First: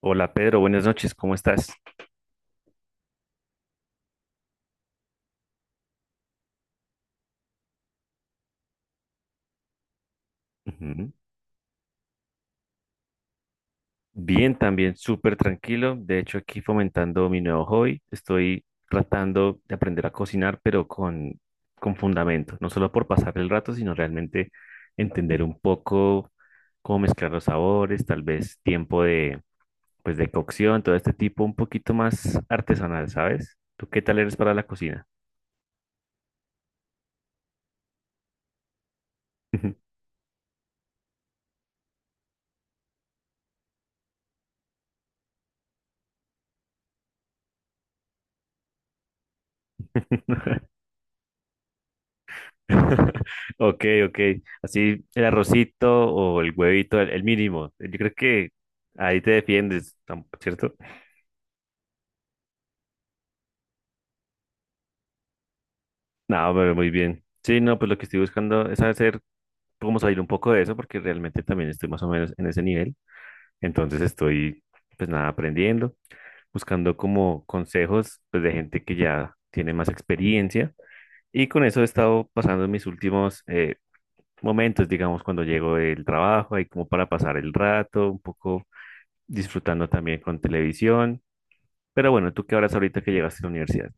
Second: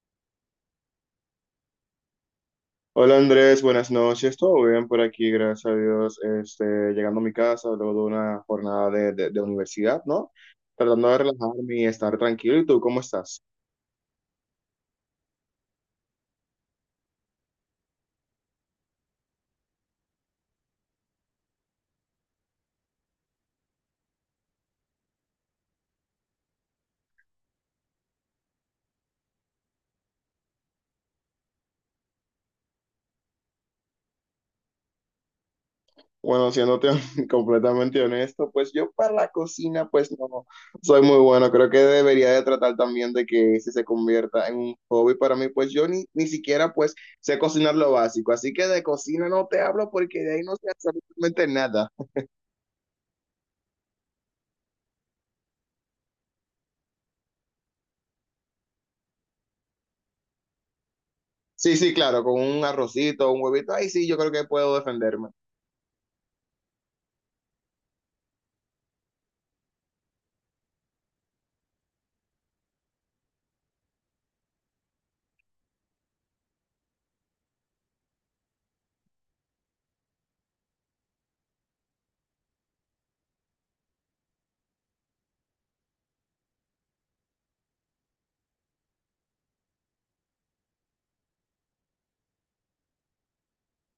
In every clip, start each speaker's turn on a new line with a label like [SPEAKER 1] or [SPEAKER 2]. [SPEAKER 1] Hola Pedro, buenas noches, ¿cómo estás?
[SPEAKER 2] Hola Andrés, buenas noches. Todo bien por aquí, gracias a Dios. Llegando a mi casa luego de una jornada de universidad, ¿no? Tratando
[SPEAKER 1] Ujú.
[SPEAKER 2] de relajarme y estar tranquilo. ¿Y tú cómo estás?
[SPEAKER 1] Bien, también súper tranquilo. De hecho, aquí fomentando mi nuevo hobby. Estoy tratando de aprender a cocinar, pero con fundamento. No solo por pasar el rato, sino realmente entender un poco cómo mezclar los sabores, tal vez tiempo de, pues, de cocción, todo este tipo un poquito más artesanal, ¿sabes? ¿Tú qué tal eres para la cocina?
[SPEAKER 2] Bueno, siéndote completamente honesto, pues yo para la cocina, pues no soy muy bueno. Creo que debería de tratar también de que ese se convierta en un hobby para mí, pues yo ni siquiera pues sé cocinar lo básico. Así que de cocina no te hablo porque de ahí no sé absolutamente nada.
[SPEAKER 1] Ok, ok. Así el arrocito o el huevito, el mínimo. Yo creo que ahí te defiendes, tam- ¿cierto?
[SPEAKER 2] Sí, sí, claro, con un arrocito, un huevito, ahí sí, yo creo que puedo defenderme.
[SPEAKER 1] No, pero muy bien. Sí, no, pues lo que estoy buscando es hacer, cómo salir un poco de eso, porque realmente también estoy más o menos en ese nivel. Entonces estoy, pues nada, aprendiendo, buscando como consejos, pues de gente que ya tiene más experiencia. Y con eso he estado pasando mis últimos momentos, digamos, cuando llego del trabajo, ahí como para pasar el rato, un poco disfrutando también con televisión. Pero bueno, ¿tú qué harás ahorita que llegaste a la universidad?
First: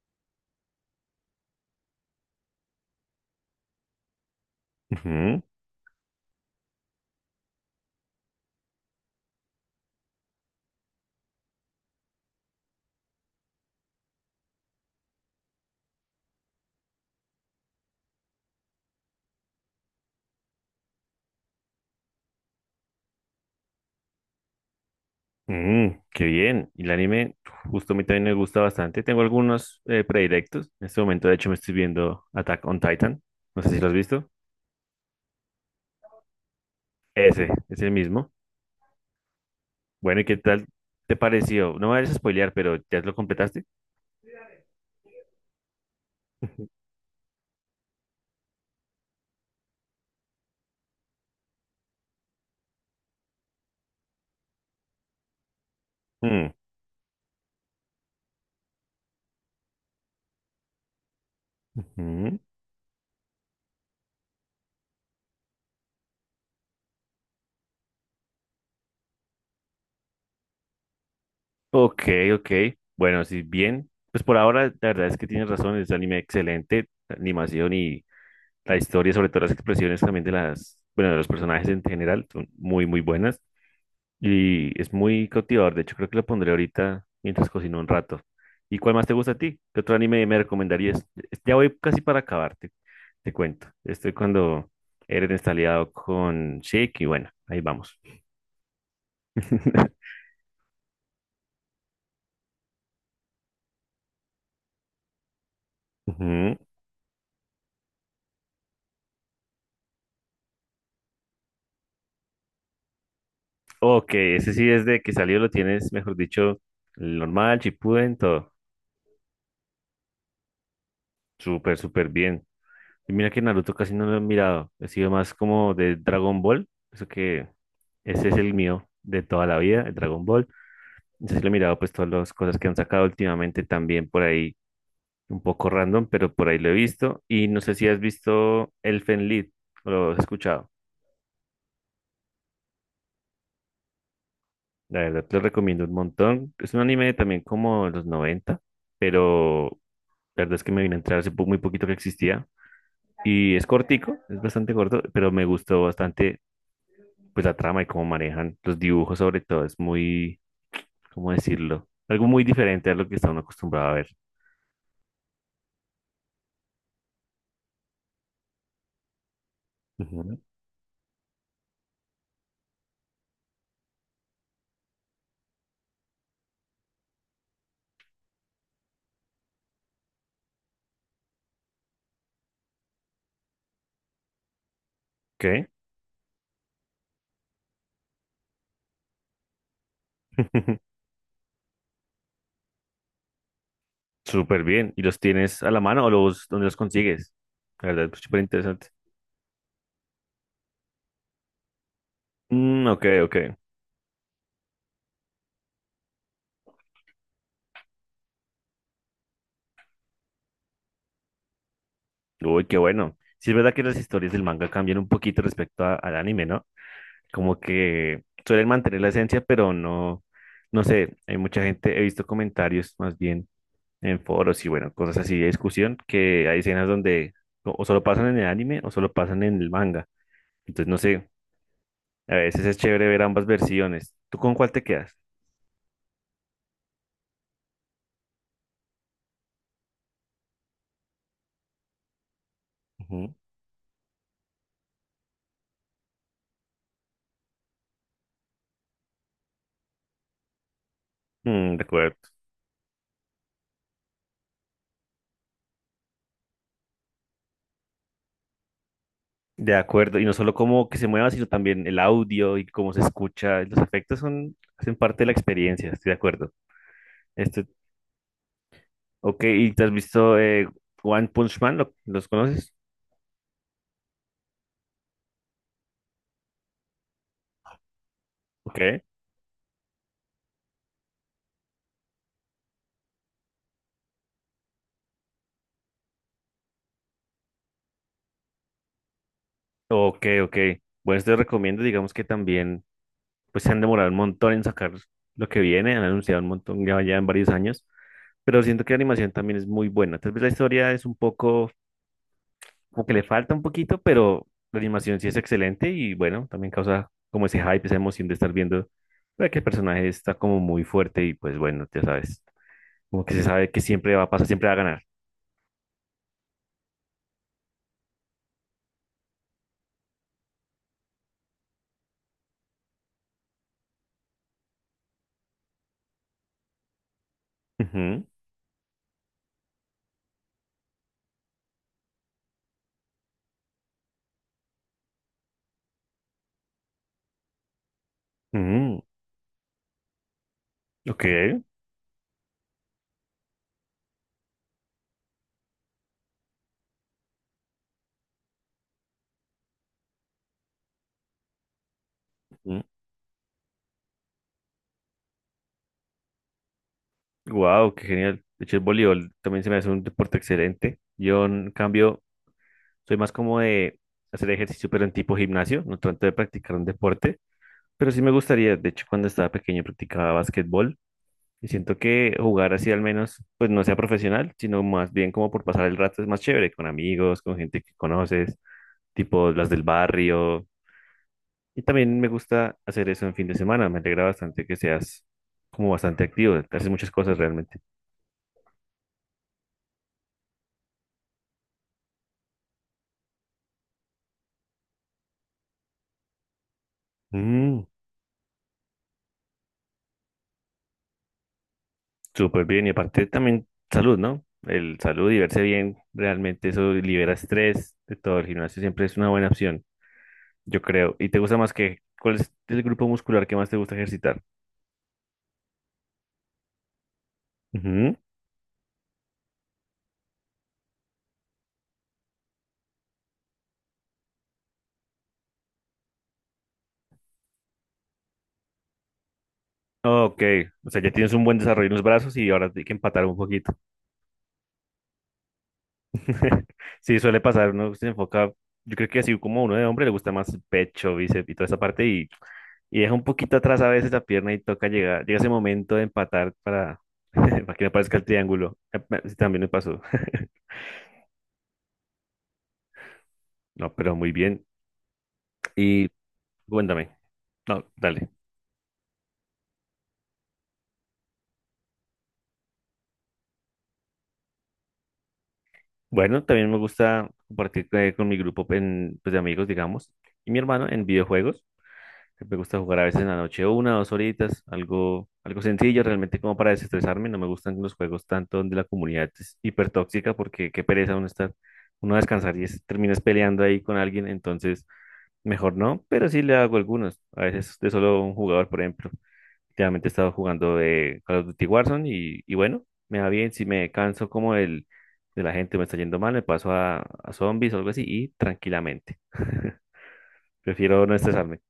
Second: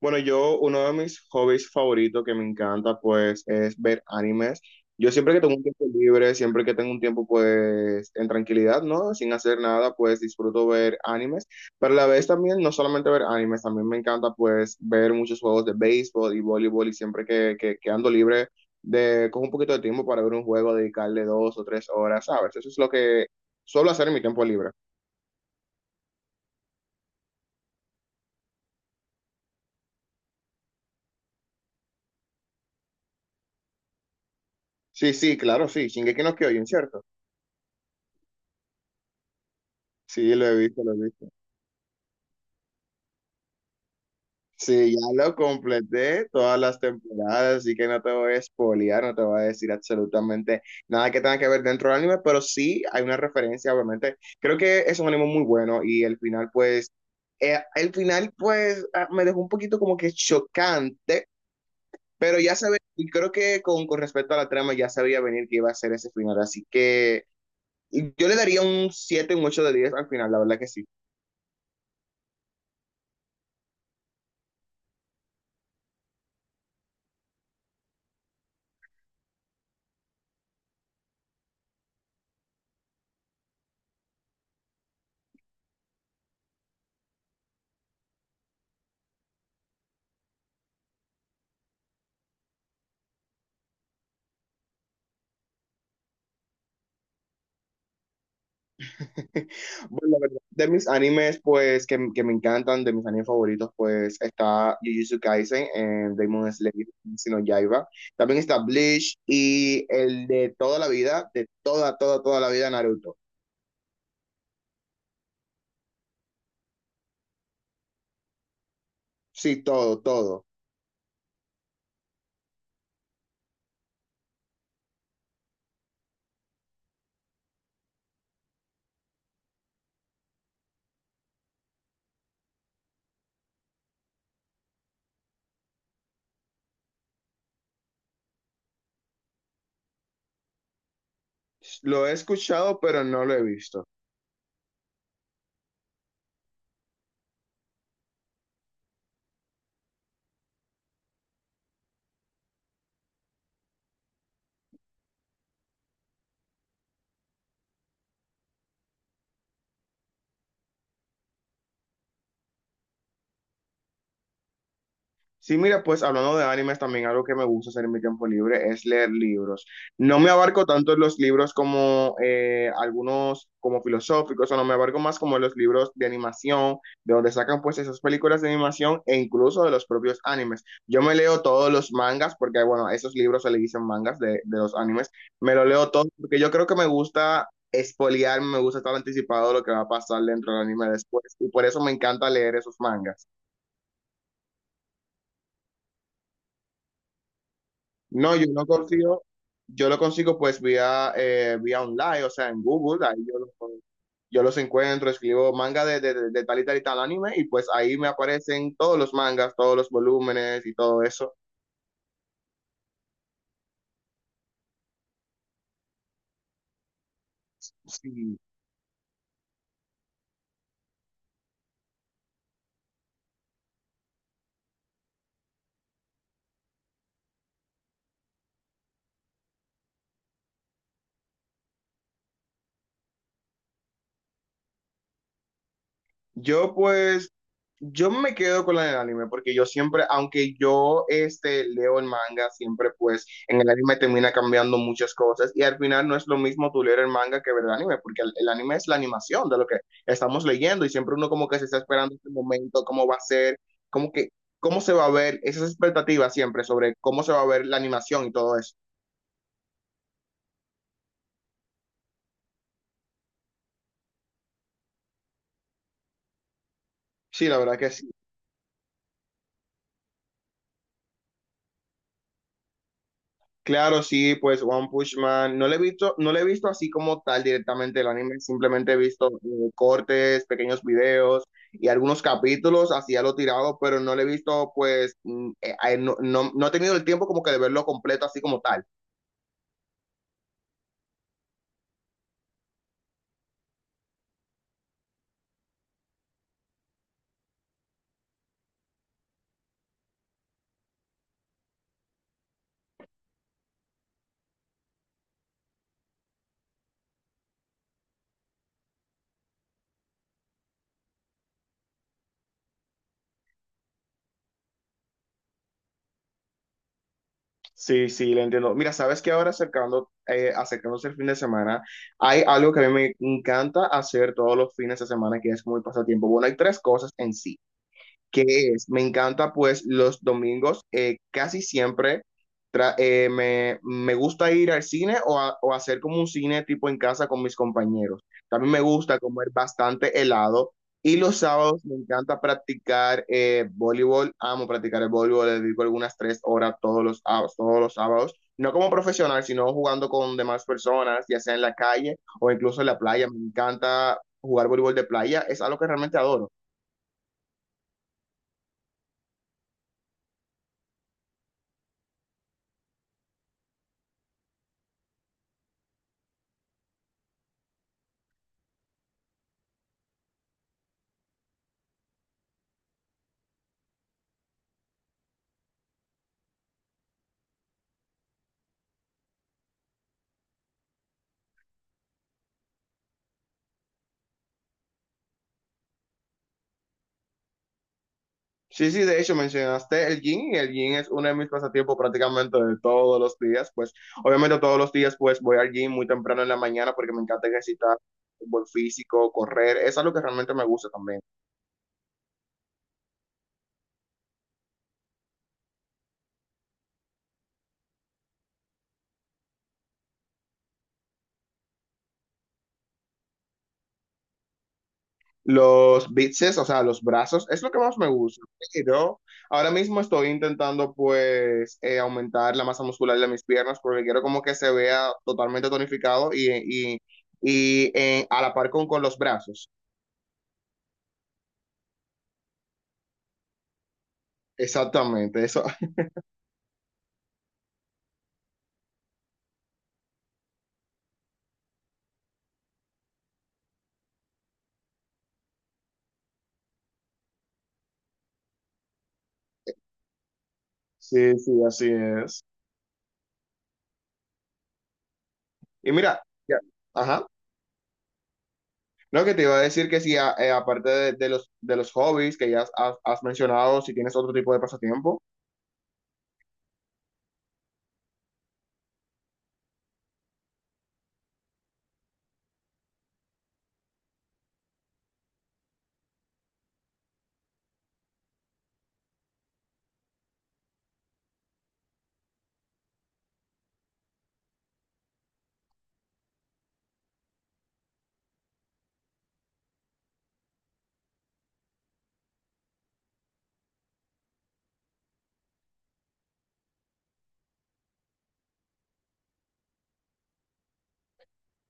[SPEAKER 2] Bueno, yo, uno de mis hobbies favoritos que me encanta, pues, es ver animes. Yo siempre
[SPEAKER 1] Ujú,
[SPEAKER 2] que tengo un tiempo libre, siempre que tengo un tiempo, pues, en tranquilidad, ¿no? Sin hacer nada, pues, disfruto ver animes. Pero a la vez también, no solamente ver animes, también me encanta, pues, ver muchos juegos de béisbol y voleibol y siempre que ando libre, de, con un poquito de tiempo para ver un juego, dedicarle 2 o 3 horas, ¿sabes? Eso es lo que suelo hacer en mi tiempo libre.
[SPEAKER 1] mm, qué bien. Y el anime, justo a mí también me gusta bastante. Tengo algunos predilectos. En este momento, de hecho, me estoy viendo Attack on Titan. No sé si lo has visto.
[SPEAKER 2] Sí, sí, claro, sí. Shingeki no Kyojin, ¿cierto?
[SPEAKER 1] Ese, es el mismo. Bueno, ¿y
[SPEAKER 2] Sí,
[SPEAKER 1] qué
[SPEAKER 2] lo he
[SPEAKER 1] tal
[SPEAKER 2] visto, lo he
[SPEAKER 1] te
[SPEAKER 2] visto.
[SPEAKER 1] pareció? No me vayas a spoilear, pero ¿ya lo completaste?
[SPEAKER 2] Sí, ya lo completé todas
[SPEAKER 1] Ujú.
[SPEAKER 2] las temporadas, así que no te voy a spoilear, no te voy a decir absolutamente nada que tenga que ver dentro del anime, pero sí hay una referencia, obviamente. Creo que es un anime muy bueno y
[SPEAKER 1] Mm,
[SPEAKER 2] el final, pues, ah, me dejó un poquito como que chocante,
[SPEAKER 1] ujú.
[SPEAKER 2] pero ya sabía, y creo que con respecto a la trama ya sabía venir que iba a ser ese final, así que yo le daría un 7, un 8 de 10 al final, la verdad que sí.
[SPEAKER 1] Ok, ok. Bueno, si bien, pues por ahora la verdad es que tienes razón, es un anime excelente, animación y la historia, sobre todo las expresiones también de las, bueno, de los personajes en general, son muy, muy buenas. Y es muy cautivador. De hecho, creo que lo pondré ahorita mientras cocino un rato. ¿Y cuál más te gusta a ti? ¿Qué otro anime me recomendarías? Ya voy casi para acabarte, te cuento. Estoy cuando Eren está aliado con Sheik y bueno, ahí vamos.
[SPEAKER 2] Bueno, la verdad, de mis animes, pues, que me encantan, de mis animes favoritos, pues, está Jujutsu Kaisen, Demon
[SPEAKER 1] Ujú.
[SPEAKER 2] Slayer, Kimetsu no Yaiba. También está Bleach y el de toda la vida, de toda, toda, toda la vida, Naruto.
[SPEAKER 1] Ok, ese sí desde que salió lo tienes, mejor dicho, el normal, Shippuden, todo.
[SPEAKER 2] Sí, todo, todo.
[SPEAKER 1] Súper, súper bien. Y mira que Naruto casi no lo he mirado. He sido más como de Dragon Ball. Eso que ese es el mío de toda la vida, el Dragon Ball. Entonces sí lo he mirado pues todas las cosas que han sacado últimamente también por ahí, un poco random, pero por ahí lo he visto. Y no sé si has visto Elfen Lied o lo has escuchado.
[SPEAKER 2] Lo he escuchado, pero no lo he visto.
[SPEAKER 1] La verdad te lo recomiendo un montón. Es un anime también como de los 90, pero la verdad es que me vine a entrar hace po- muy poquito que existía. Y es cortico, es bastante corto, pero me gustó bastante pues la trama y cómo manejan los dibujos sobre todo es muy, ¿cómo decirlo? Algo muy diferente a lo que está uno acostumbrado a ver.
[SPEAKER 2] Sí, mira, pues hablando de animes, también algo que me gusta hacer en mi tiempo libre es leer libros. No me
[SPEAKER 1] Ujú.
[SPEAKER 2] abarco tanto en los libros como algunos como filosóficos, o no me abarco más como los libros de animación, de donde sacan pues esas películas de animación e incluso de los propios animes. Yo me leo todos los mangas, porque bueno, a esos libros se le dicen mangas de los animes, me lo
[SPEAKER 1] ¿Qué?
[SPEAKER 2] leo todo, porque yo creo que me gusta espoliar, me gusta estar anticipado de lo que va a pasar dentro del anime después, y por eso me encanta leer esos mangas.
[SPEAKER 1] Súper bien. ¿Y los tienes a la mano o los, dónde los consigues? La verdad, es
[SPEAKER 2] No,
[SPEAKER 1] súper interesante.
[SPEAKER 2] yo lo consigo pues vía, vía online, o sea, en
[SPEAKER 1] Mm, ok,
[SPEAKER 2] Google, ahí
[SPEAKER 1] ok.
[SPEAKER 2] yo los encuentro, escribo manga de tal y tal y tal anime y pues ahí me aparecen todos los mangas, todos los volúmenes y todo eso.
[SPEAKER 1] Uy, qué bueno. Sí, es verdad que las historias del manga cambian un poquito respecto a- al anime, ¿no? Como que
[SPEAKER 2] Sí.
[SPEAKER 1] suelen mantener la esencia, pero no, no sé, hay mucha gente, he visto comentarios más bien en foros y bueno, cosas así de discusión, que hay escenas donde o solo pasan en el anime o solo pasan en el manga. Entonces, no sé, a veces es chévere ver ambas versiones. ¿Tú con cuál te quedas?
[SPEAKER 2] Yo pues, yo me quedo con la del anime porque yo siempre, aunque yo este, leo el manga, siempre pues
[SPEAKER 1] Ujú.
[SPEAKER 2] en el anime termina cambiando muchas cosas y al final no es lo mismo tú leer el manga que ver el anime porque el anime es la animación de lo que estamos leyendo y siempre uno como que se
[SPEAKER 1] Mm,
[SPEAKER 2] está
[SPEAKER 1] de
[SPEAKER 2] esperando
[SPEAKER 1] acuerdo.
[SPEAKER 2] este momento, cómo va a ser, cómo que, cómo se va a ver, esas expectativas siempre sobre cómo se va a ver la animación y todo eso.
[SPEAKER 1] De acuerdo, y no solo cómo que se mueva, sino también el audio y cómo se escucha. Los efectos son, hacen parte de la experiencia, estoy de acuerdo.
[SPEAKER 2] Sí, la
[SPEAKER 1] Este,
[SPEAKER 2] verdad que sí.
[SPEAKER 1] ok, ¿y te has visto One Punch Man? ¿Lo- ¿Los conoces?
[SPEAKER 2] Claro, sí, pues One Punch Man, no le he visto, no le he visto así como tal directamente el anime,
[SPEAKER 1] Ok,
[SPEAKER 2] simplemente he visto cortes, pequeños videos y algunos capítulos, así a lo tirado, pero no le he visto pues, mm, no, no, no he tenido el tiempo como que de verlo completo así como tal.
[SPEAKER 1] ok, ok. Bueno, te recomiendo, digamos que también. Pues se han demorado un montón en sacar lo que viene, han anunciado un montón ya, ya en varios años, pero siento que la animación también es muy buena. Tal vez la historia es un poco, como que le falta un poquito, pero la animación sí es excelente y bueno, también causa como ese hype, esa emoción de estar viendo que el personaje está como muy fuerte y pues bueno, ya sabes, como que se sabe que siempre va a pasar, siempre va a ganar.
[SPEAKER 2] Sí, sí, lo entiendo. Mira, sabes que ahora acercando, acercándose el fin de semana, hay algo que a mí me encanta hacer todos los fines de semana que es como el pasatiempo. Bueno, hay tres cosas en sí,
[SPEAKER 1] Ujú,
[SPEAKER 2] que es, me encanta pues los domingos, casi siempre me gusta ir al cine o hacer como un cine tipo en casa con mis compañeros. También me
[SPEAKER 1] ujú,
[SPEAKER 2] gusta comer bastante helado y
[SPEAKER 1] ok,
[SPEAKER 2] los sábados me encanta practicar voleibol, amo practicar el voleibol, le dedico algunas 3 horas todos sábados todos los sábados. No como profesional, sino jugando con demás personas, ya sea en la calle o incluso en la playa. Me encanta jugar voleibol de playa, es algo que realmente adoro.
[SPEAKER 1] wow, qué genial. De hecho, el voleibol también se me hace un deporte excelente. Yo, en cambio, soy más como de hacer ejercicio, pero en tipo gimnasio, no tanto de practicar un deporte, pero sí me gustaría, de hecho, cuando estaba pequeño practicaba básquetbol y siento que jugar así al menos, pues no sea profesional, sino más bien como por pasar el rato es más chévere, con amigos, con gente que conoces, tipo las del barrio. Y también me gusta hacer eso en fin de semana, me alegra bastante que seas como bastante activo, haces muchas cosas realmente.
[SPEAKER 2] Sí, sí, de hecho mencionaste el gym y el gym es uno de mis pasatiempos prácticamente de todos los días, pues obviamente todos los días pues voy al gym muy temprano en la mañana porque me encanta
[SPEAKER 1] Mm.
[SPEAKER 2] ejercitar fútbol físico, correr, es algo que realmente me gusta también.
[SPEAKER 1] Súper bien, y aparte también salud, ¿no? El salud y verse bien, realmente eso libera estrés de todo. El gimnasio siempre es una buena opción, yo creo. ¿Y te gusta más que, cuál es el grupo muscular que más te gusta ejercitar?
[SPEAKER 2] Los bíceps, o sea, los brazos, es lo que más me
[SPEAKER 1] Ujú.
[SPEAKER 2] gusta, pero ahora mismo estoy intentando pues aumentar la masa muscular de mis piernas porque quiero como que se vea totalmente tonificado y a la par con los brazos.
[SPEAKER 1] Ok, o sea, ya tienes un buen desarrollo en los brazos y ahora hay que empatar un poquito.
[SPEAKER 2] Exactamente, eso.
[SPEAKER 1] Sí, suele pasar, uno se enfoca, yo creo que así como uno de hombre le gusta más el pecho, bíceps y toda esa parte y deja un poquito atrás a veces la pierna y toca llegar, llega ese momento de empatar para, para que no aparezca el triángulo. Sí, también me pasó.
[SPEAKER 2] Sí, sí, así es.
[SPEAKER 1] No, pero muy bien.
[SPEAKER 2] Y
[SPEAKER 1] Y
[SPEAKER 2] mira, ya-
[SPEAKER 1] cuéntame.
[SPEAKER 2] ajá.
[SPEAKER 1] No, dale.
[SPEAKER 2] Lo que te iba a decir que sí, aparte de los hobbies que has mencionado, si tienes otro tipo de pasatiempo.
[SPEAKER 1] Bueno, también me gusta compartir con mi grupo en, pues, de amigos, digamos, y mi hermano en videojuegos. Me gusta jugar a veces en la noche una, o dos horitas, algo, algo sencillo realmente como para desestresarme. No me gustan los juegos tanto donde la comunidad es hipertóxica porque qué pereza uno estar, uno a descansar y es- terminas peleando ahí con alguien. Entonces, mejor no, pero sí le hago algunos. A veces de solo un jugador, por ejemplo. Últimamente he estado jugando de Call of Duty Warzone y bueno, me va bien. Si me canso como el de la gente me está yendo mal, me paso a zombies o algo así y tranquilamente. Prefiero no estresarme.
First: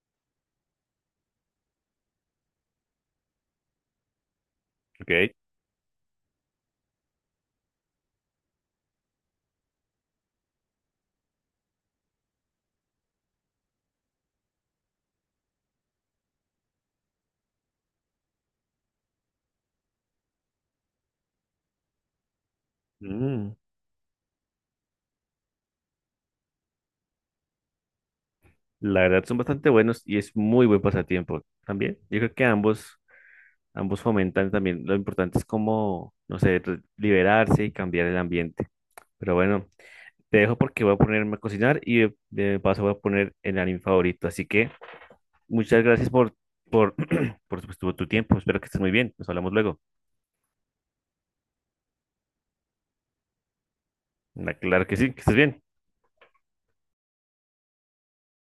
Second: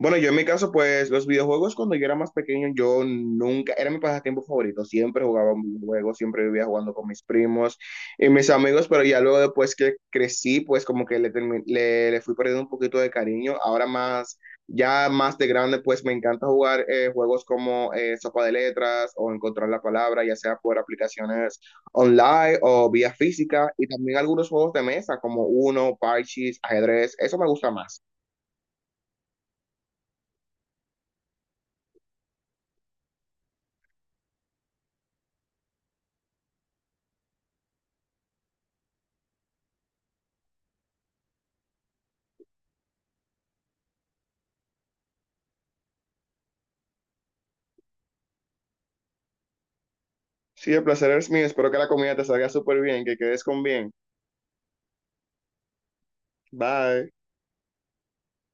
[SPEAKER 2] Bueno, yo en mi caso, pues los videojuegos cuando yo era más pequeño, yo nunca, era mi pasatiempo favorito, siempre
[SPEAKER 1] Ok.
[SPEAKER 2] jugaba un videojuego, siempre vivía jugando con mis primos y mis amigos, pero ya luego después que crecí, pues como que le, le fui perdiendo un poquito de cariño, ahora más, ya más de grande, pues me encanta jugar juegos como Sopa de Letras o Encontrar la Palabra, ya sea por aplicaciones online o vía
[SPEAKER 1] Mm,
[SPEAKER 2] física y también algunos juegos de mesa como Uno, Parchís, ajedrez, eso me gusta más.
[SPEAKER 1] la verdad son bastante buenos y es muy buen pasatiempo también. Yo creo que ambos fomentan también. Lo importante es como, no sé, re- liberarse y cambiar el ambiente. Pero bueno, te dejo porque voy a ponerme a cocinar y de paso voy a poner el anime favorito. Así que muchas gracias por, por pues, tu tiempo. Espero que estés muy bien. Nos hablamos luego.
[SPEAKER 2] Sí, el placer es mío. Espero que la comida te salga súper bien, que quedes con bien.
[SPEAKER 1] Claro que sí, que estés bien.
[SPEAKER 2] Bye.